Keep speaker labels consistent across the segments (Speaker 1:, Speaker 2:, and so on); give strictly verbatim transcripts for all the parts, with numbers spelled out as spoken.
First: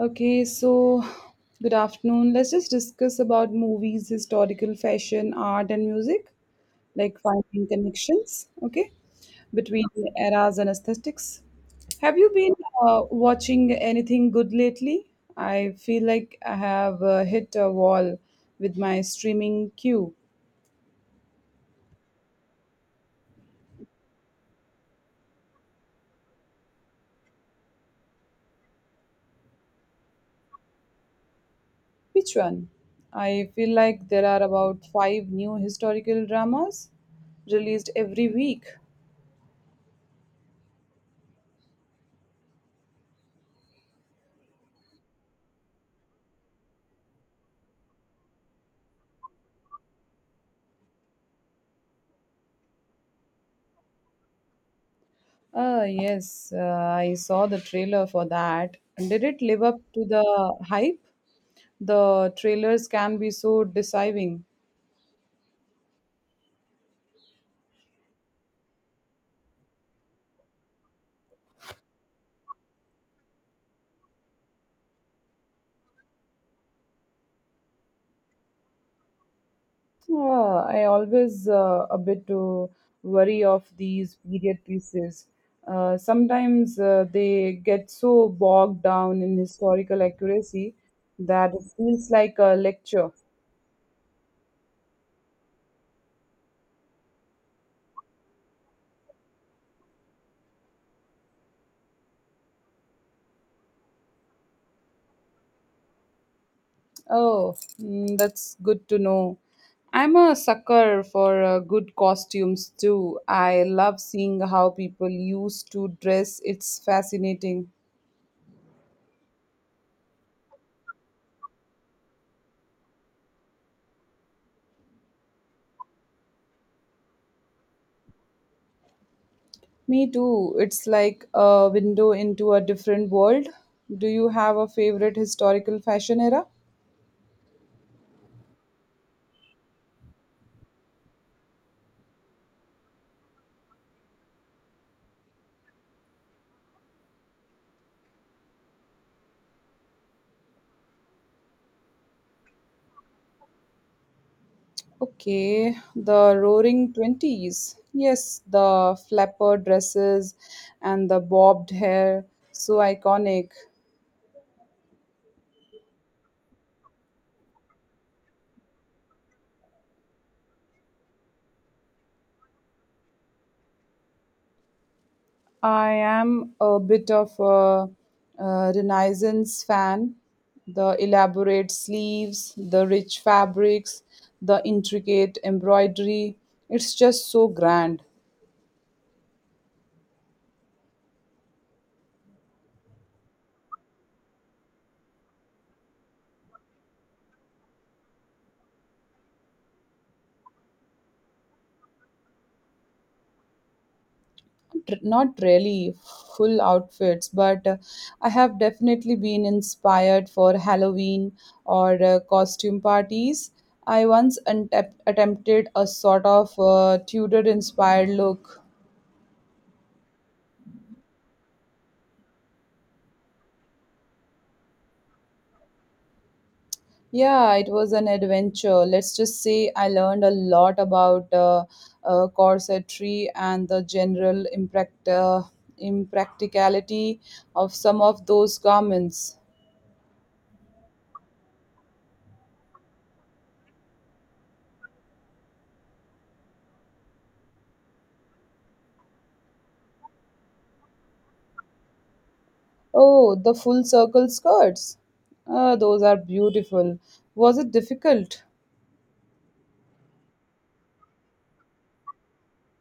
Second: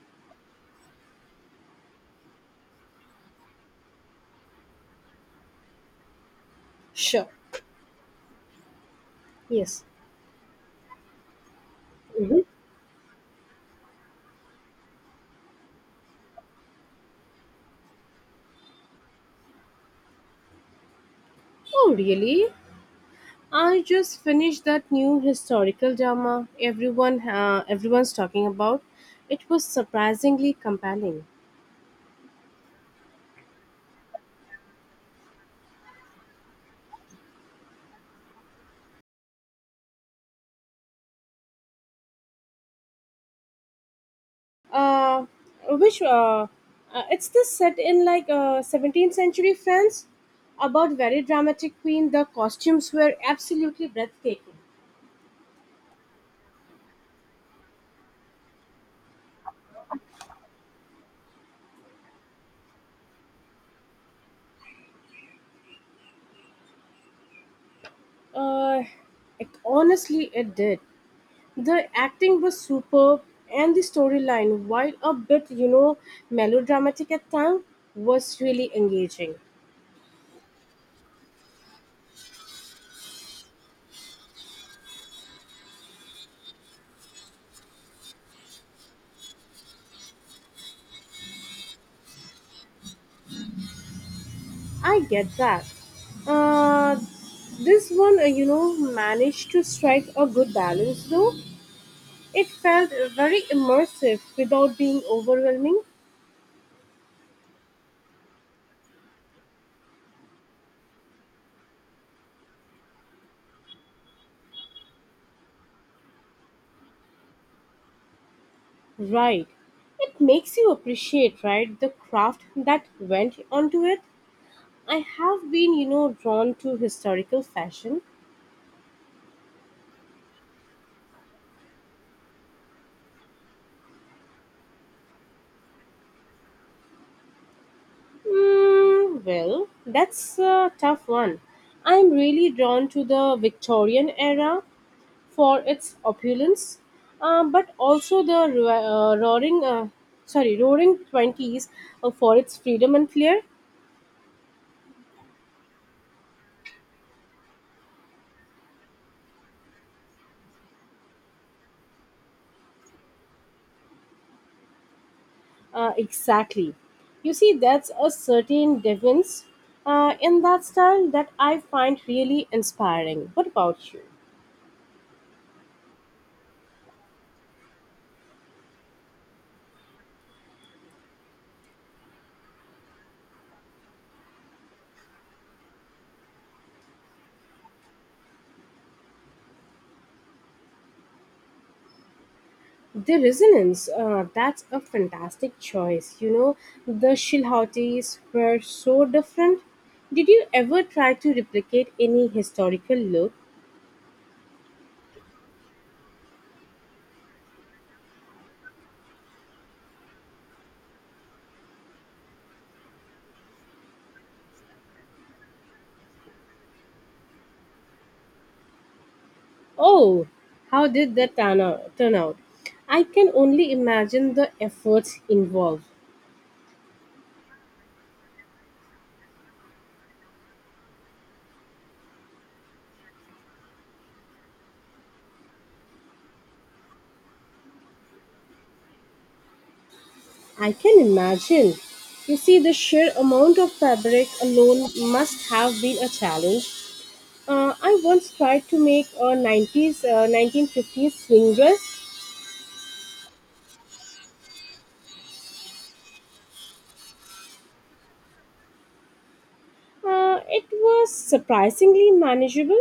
Speaker 1: Okay, so good afternoon. Let's just discuss about movies, historical fashion, art, and music, like
Speaker 2: Sure.
Speaker 1: finding connections, okay, between
Speaker 2: Yes.
Speaker 1: eras and aesthetics. Have you
Speaker 2: hmm
Speaker 1: been uh, watching anything good lately? I feel like I have uh, hit a wall with my streaming queue.
Speaker 2: Oh, really? I just finished that new historical drama everyone uh, everyone's talking about. It was surprisingly compelling.
Speaker 1: Which one? I feel like there are about five new historical dramas released every week.
Speaker 2: Uh, which uh, uh, It's this set in like uh, seventeenth century France about very dramatic queen. The costumes were absolutely breathtaking.
Speaker 1: Uh, yes, uh, I saw the trailer for that. Did it live up to the hype? The trailers can be so deceiving.
Speaker 2: Uh, it, Honestly, it did. The acting was superb, and the storyline, while a bit, you know, melodramatic at times, was really engaging.
Speaker 1: Uh, I always uh, a bit to worry of these period pieces. Uh, sometimes uh, they get so bogged down in historical accuracy that it feels like a lecture.
Speaker 2: I get that. Uh, this one, uh, you know, managed to strike a good balance, though. It felt very immersive without being overwhelming.
Speaker 1: Oh, mm, that's good to know. I'm a sucker for uh, good costumes too. I love seeing how people used to dress. It's fascinating.
Speaker 2: Right. It makes you appreciate, right, the craft that went onto it. I have been, you know, drawn to historical fashion.
Speaker 1: Me too. It's like a window into a different world. Do you have a favorite historical fashion era?
Speaker 2: Mm, well, that's a tough one. I'm really drawn to the Victorian era for its opulence, um, but also the ro- uh, roaring, uh, sorry, roaring twenties uh, for its freedom and flair.
Speaker 1: Okay, the roaring twenties. Yes, the flapper dresses and the bobbed hair. So iconic.
Speaker 2: Uh, exactly. You see, that's a certain deviance uh, in that style that I find really inspiring. What about you?
Speaker 1: I am a bit of a, uh Renaissance fan. The elaborate sleeves, the rich fabrics, the intricate embroidery. It's just so grand.
Speaker 2: The Resonance, uh, that's a fantastic choice. You know, the Shilhautis were so different. Did you ever try to replicate any historical look?
Speaker 1: Tr- Not really full outfits, but uh, I have definitely been inspired for Halloween or uh, costume parties. I once untep- attempted a sort of uh, Tudor inspired look.
Speaker 2: Oh, how did that turn out? Turn out? I can only imagine the efforts involved.
Speaker 1: Yeah, it was an adventure. Let's just say I learned a lot about uh, uh, corsetry and the general impact, uh, impracticality of some of those garments.
Speaker 2: I can imagine. You see, the sheer amount of fabric alone must have been a challenge. Uh, I once tried to make a nineties, uh, nineteen fifties swing dress.
Speaker 1: Oh, the full circle skirts. Ah, those are beautiful. Was it difficult?
Speaker 2: Uh, it was surprisingly manageable,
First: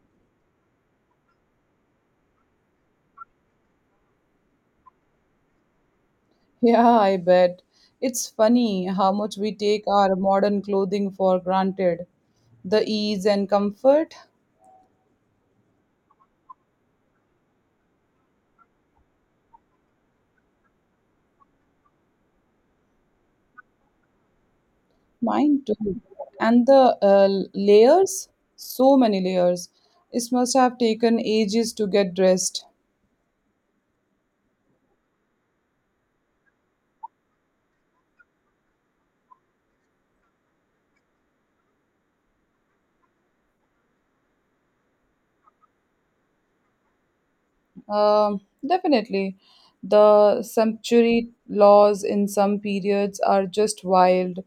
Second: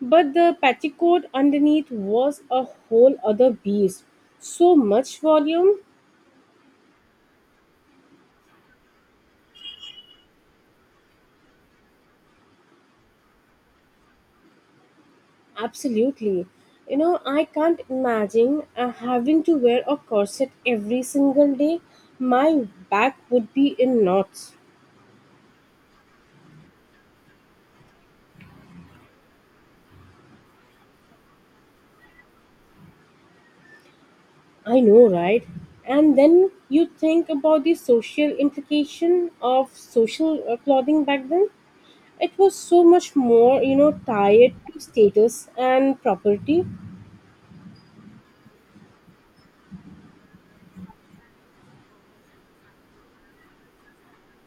Speaker 2: but the petticoat underneath was a whole other beast. So much volume,
Speaker 1: Yeah, I bet. It's funny how much we take our modern clothing for granted. The ease and comfort.
Speaker 2: absolutely. You know, I can't imagine uh, having to wear a corset every single day. My back would be in knots.
Speaker 1: Mine too. And the uh, layers, so many layers. It must have taken ages to get dressed.
Speaker 2: I know, right? And then you think about the social implication of social uh, clothing back then. It was so much more, you know, tied to status and property.
Speaker 1: Um, definitely. The sumptuary laws in some periods are just wild.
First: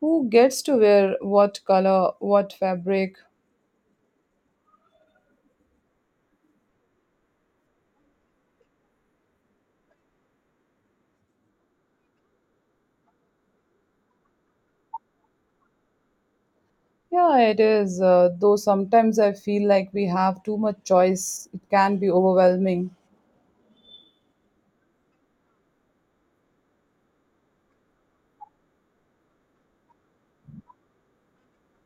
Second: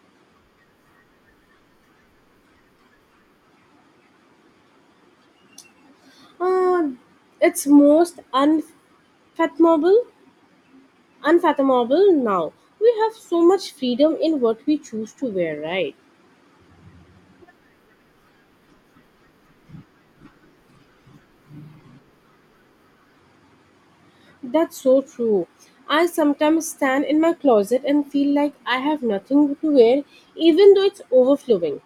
Speaker 1: Who gets to wear what color, what fabric?
Speaker 2: uh, it's most unfathomable unfathomable now. We have so much freedom in what we choose to wear, right?
Speaker 1: Yeah, it is. Uh, though sometimes I feel like we have too much choice. It can be overwhelming.
Speaker 2: That's so true. I sometimes stand in my closet and feel like I have nothing to wear, even though it's overflowing.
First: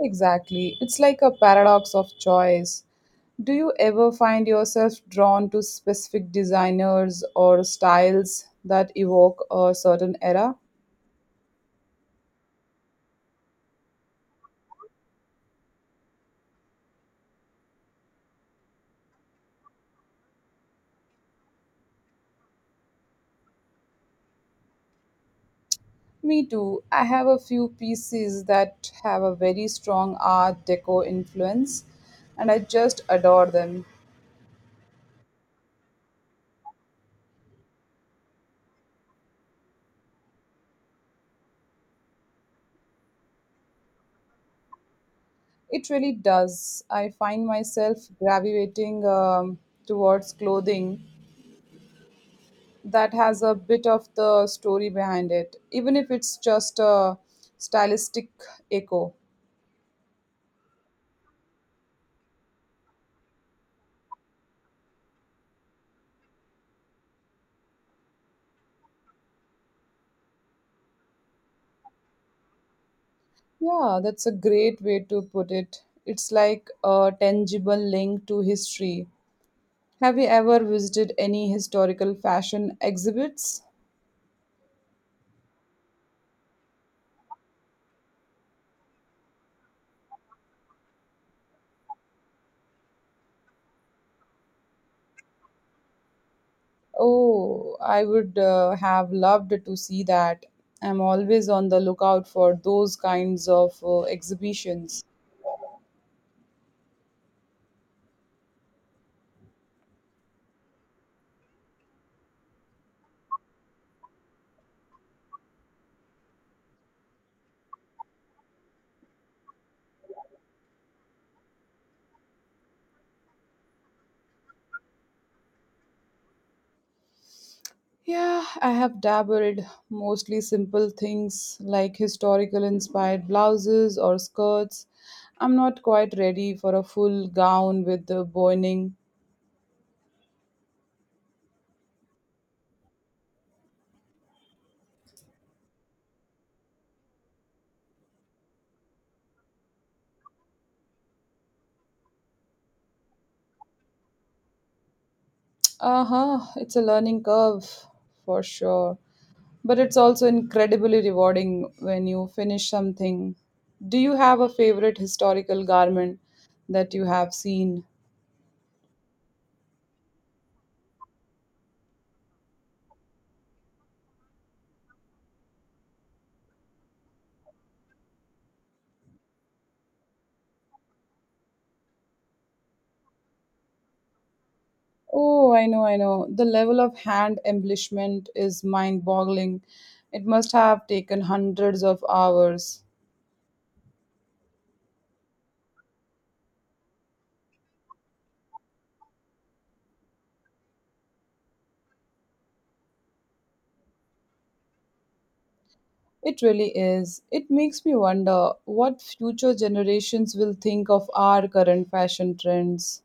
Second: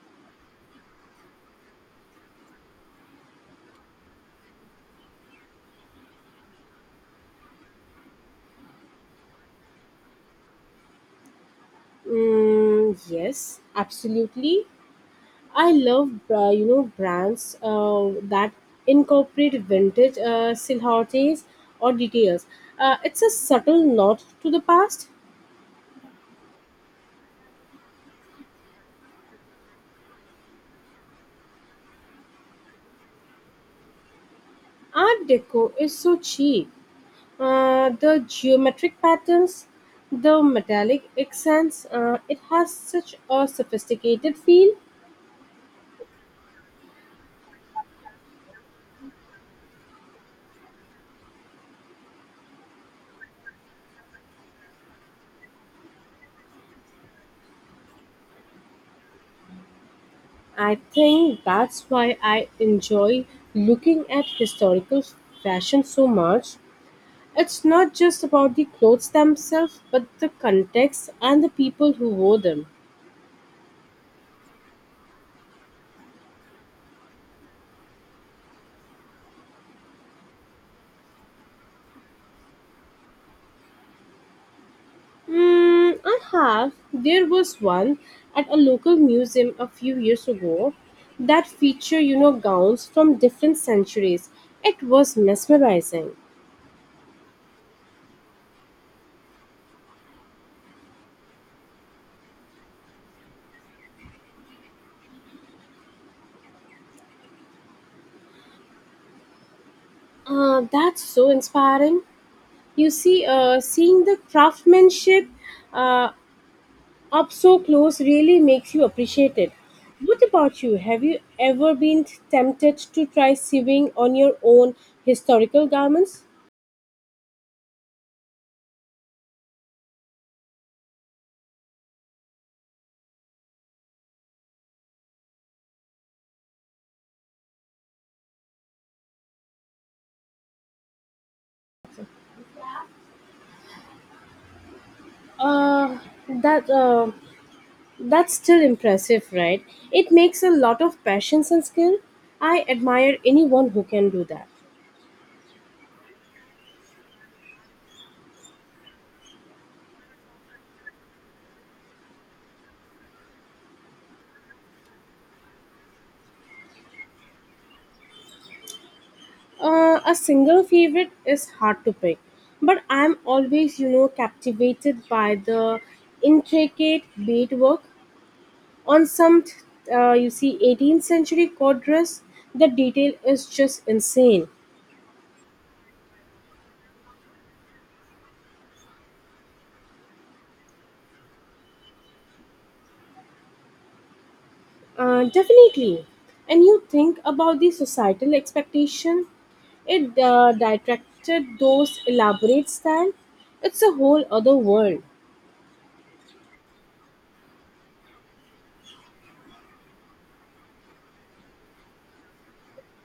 Speaker 1: Exactly. It's like a paradox of choice. Do you ever find yourself drawn to specific designers or styles that evoke a certain era?
Speaker 2: mm, Yes, absolutely. I love uh, you know brands uh, that incorporate vintage uh, silhouettes or details. Uh, it's a subtle nod to the past.
Speaker 1: Me too. I have a few pieces that have a very strong Art Deco influence, and I just adore them.
Speaker 2: Art Deco is so cheap. Uh, the geometric patterns, the metallic accents, uh, it has such a sophisticated feel.
Speaker 1: It really does. I find myself gravitating um, towards clothing that has a bit of the story behind it, even if it's just a stylistic echo.
Speaker 2: I think that's why I enjoy looking at historical fashion so much. It's not just about the clothes themselves, but the context and the people who wore them.
Speaker 1: Yeah, that's a great way to put it. It's like a tangible link to history. Have you ever visited any historical fashion exhibits?
Speaker 2: Mm, I have. There was one at a local museum a few years ago that featured, you know, gowns from different centuries. It was mesmerizing.
Speaker 1: Oh, I would uh, have loved to see that. I'm always on the lookout for those kinds of uh, exhibitions.
Speaker 2: Uh, that's so inspiring. You see, uh, seeing the craftsmanship uh, up so close really makes you appreciate it. What about you? Have you ever been tempted to try sewing on your own historical garments?
Speaker 1: Yeah, I have dabbled mostly simple things like historical inspired blouses or skirts. I'm not quite ready for a full gown with the boining.
Speaker 2: Uh, that uh, that's still impressive, right? It makes a lot of patience and skill. I admire anyone who can do that.
Speaker 1: Uh huh, it's a learning curve for sure. But it's also incredibly rewarding when you finish something. Do you have a favorite historical garment that you have seen?
Speaker 2: Uh, a single favorite is hard to pick, but I'm always, you know, captivated by the intricate beadwork on some, uh, you see, eighteenth century court dress. The detail is just insane.
Speaker 1: Oh, I know, I know. The level of hand embellishment is mind boggling. It must have taken hundreds of hours.
Speaker 2: Uh, definitely. And you think about the societal expectation, it uh, detracted those elaborate style. It's a whole other world.
Speaker 1: It really is. It makes me wonder what future generations will think of our current fashion trends.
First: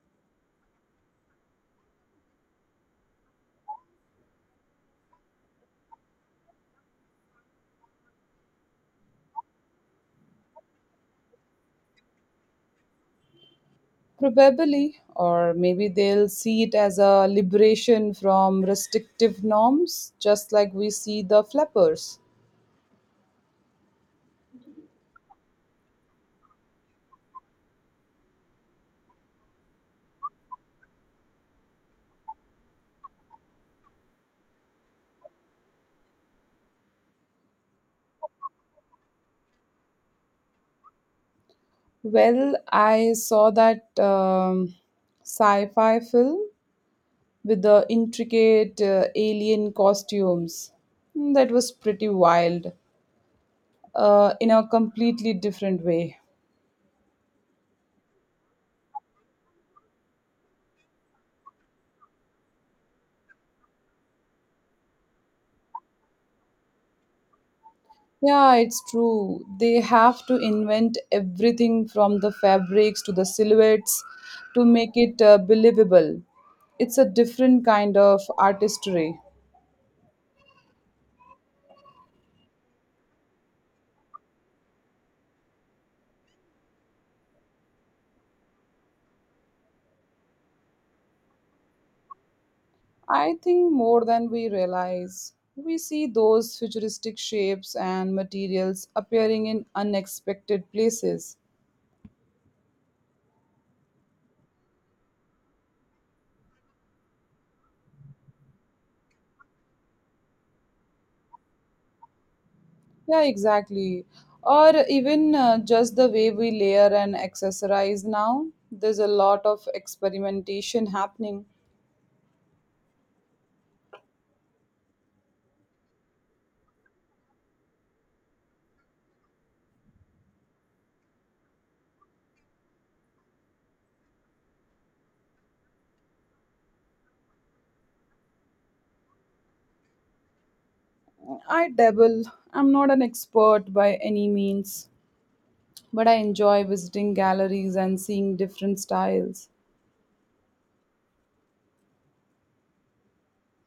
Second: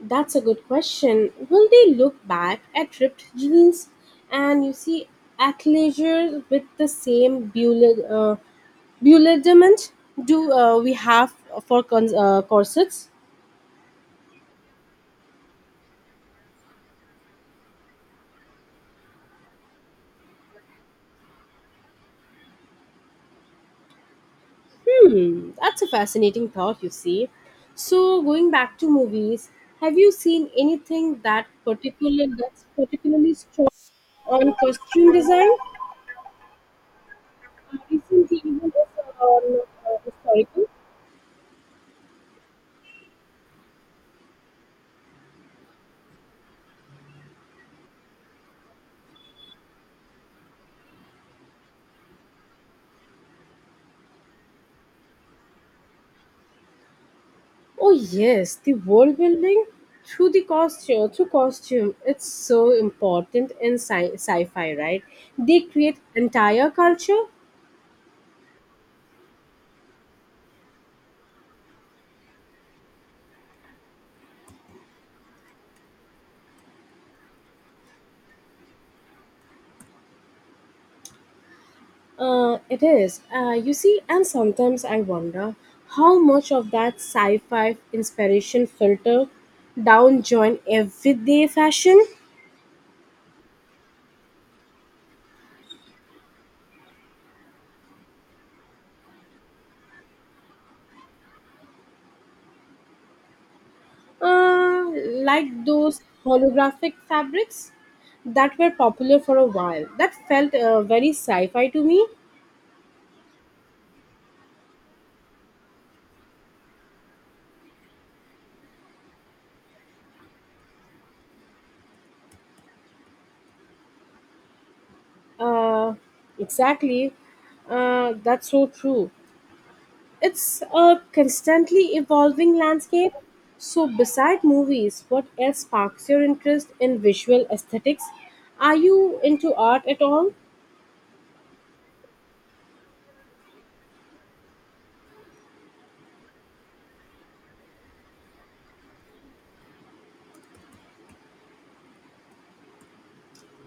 Speaker 2: That's a good question. Will they look back at ripped jeans and, you see, athleisure with the same bewilder- uh, bewilderment do uh, we have for cons- uh, corsets?
Speaker 1: Probably, or maybe they'll see it as a liberation from restrictive norms, just like we see the flappers.
Speaker 2: Hmm, that's a fascinating thought, you see. So, going back to movies, have you seen anything that particular that's particularly strong on costume design? Uh, Recently, even if on uh, historical.
Speaker 1: Well, I saw that um, sci fi film with the intricate uh, alien costumes. Mm, that was pretty wild uh, in a completely different way.
Speaker 2: Oh yes, the world building through the costume, through costume, it's so important in sci- sci-fi, right? They create entire culture.
Speaker 1: Yeah, it's true. They have to invent everything from the fabrics to the silhouettes to make it uh, believable. It's a different kind of artistry.
Speaker 2: Uh, it is. Uh, you see, and sometimes I wonder how much of that sci fi inspiration filter down join everyday fashion,
Speaker 1: I think more than we realize. We see those futuristic shapes and materials appearing in unexpected places.
Speaker 2: uh, like those holographic fabrics that were popular for a while. That felt uh, very sci fi to me.
Speaker 1: Yeah, exactly. Or even uh, just the way we layer and accessorize now. There's a lot of experimentation happening.
Speaker 2: Uh, exactly. Uh, that's so true. It's a constantly evolving landscape. So, beside movies, what else sparks your interest in visual aesthetics? Are you into art at all?
Speaker 1: I dabble. I'm not an expert by any means, but I enjoy visiting galleries and seeing different styles.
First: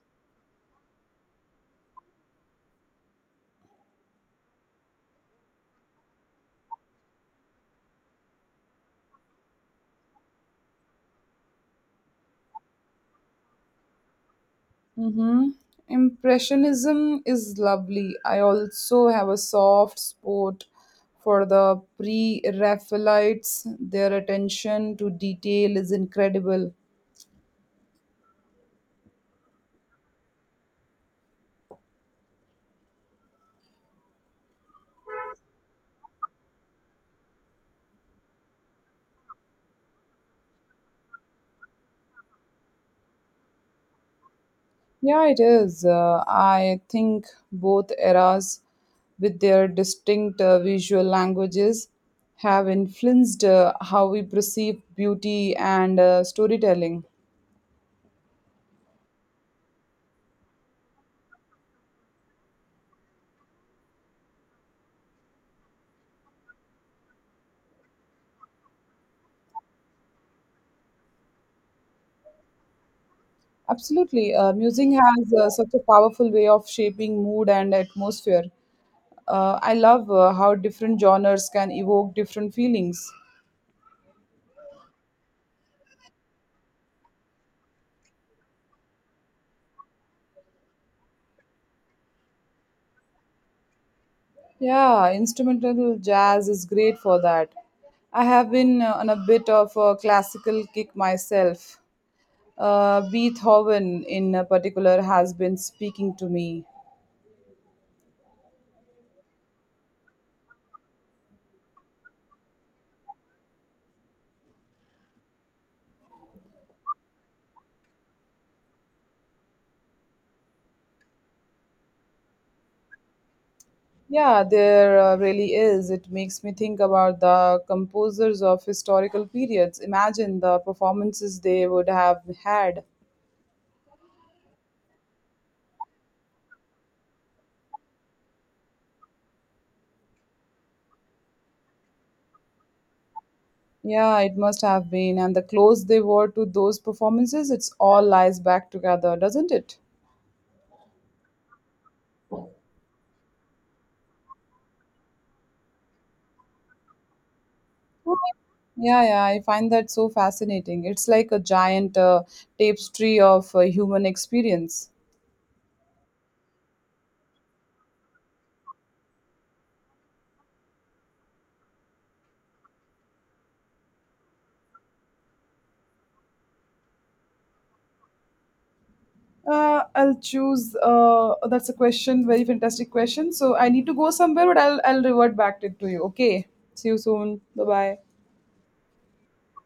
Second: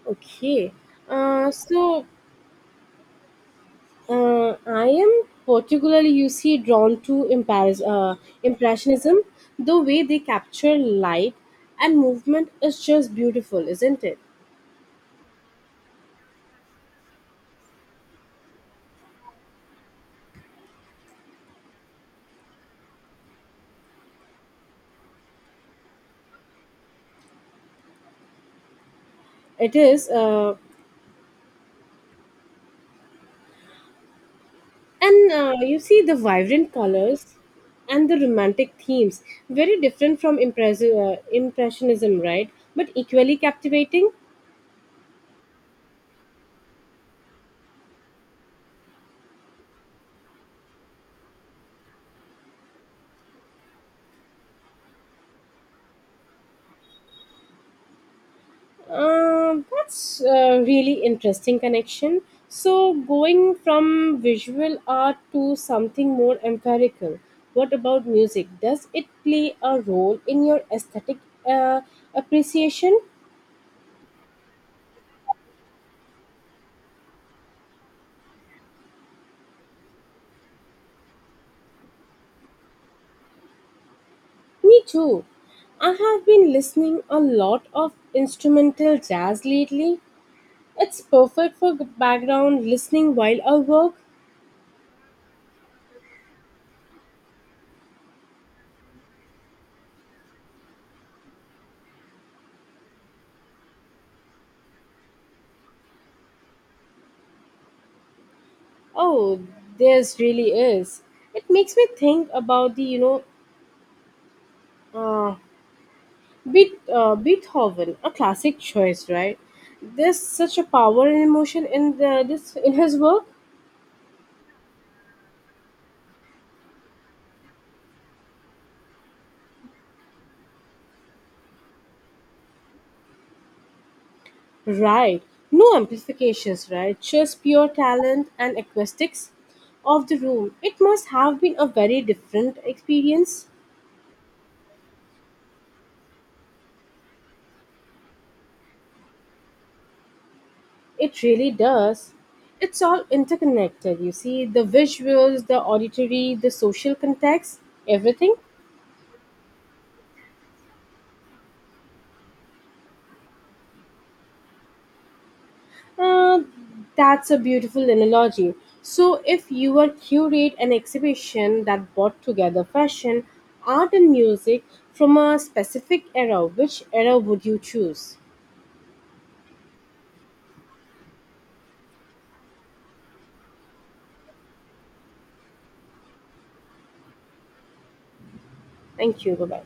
Speaker 2: Okay. Uh, so, uh, I am particularly, you see, drawn to imparis- uh, Impressionism. The way they capture light and movement is just beautiful, isn't it?
Speaker 1: Mm-hmm. Impressionism is lovely. I also have a soft spot for the pre Raphaelites. Their attention to detail is incredible.
Speaker 2: It is. Uh, And uh, You see the vibrant colors and the romantic themes, very different from impressive, uh, impressionism, right? But equally captivating.
Speaker 1: Yeah, it is. Uh, I think both eras, with their distinct uh, visual languages, have influenced uh, how we perceive beauty and uh, storytelling.
Speaker 2: Uh, that's a really interesting connection. So, going from visual art to something more empirical, what about music? Does it play a role in your aesthetic uh, appreciation?
Speaker 1: Absolutely. Uh, music has uh, such a powerful way of shaping mood and atmosphere. Uh, I love uh, how different genres can evoke different feelings.
Speaker 2: Me too. I have been listening a lot of instrumental jazz lately. It's perfect for g- background listening while I work.
Speaker 1: Yeah, instrumental jazz is great for that. I have been uh, on a bit of a classical kick myself. Uh, Beethoven, in a particular, has been speaking to me.
Speaker 2: Oh, there's really is. It makes me think about the, you know, uh, Beet, uh, Beethoven, a classic choice, right? There's such a power and emotion in the, this in his work,
Speaker 1: Yeah, there uh, really is. It makes me think about the composers of historical periods. Imagine the performances they would have had.
Speaker 2: right? No amplifications, right? Just pure talent and acoustics of the room. It must have been a very different experience.
Speaker 1: Yeah, it must have been. And the clothes they wore to those performances, it's all lies back together, doesn't it?
Speaker 2: It really does. It's all interconnected, you see, the visuals, the auditory, the social context, everything.
Speaker 1: Yeah, yeah, I find that so fascinating. It's like a giant uh, tapestry of uh, human experience.
Speaker 2: Uh, that's a beautiful analogy. So, if you were curate an exhibition that brought together fashion, art, and music from a specific era, which era would you choose?
Speaker 1: Uh, I'll choose. Uh, that's a question, very fantastic question. So I need to go somewhere, but I'll I'll revert back to, to you. Okay. See you soon. Bye bye.
Speaker 2: Thank you. Bye bye.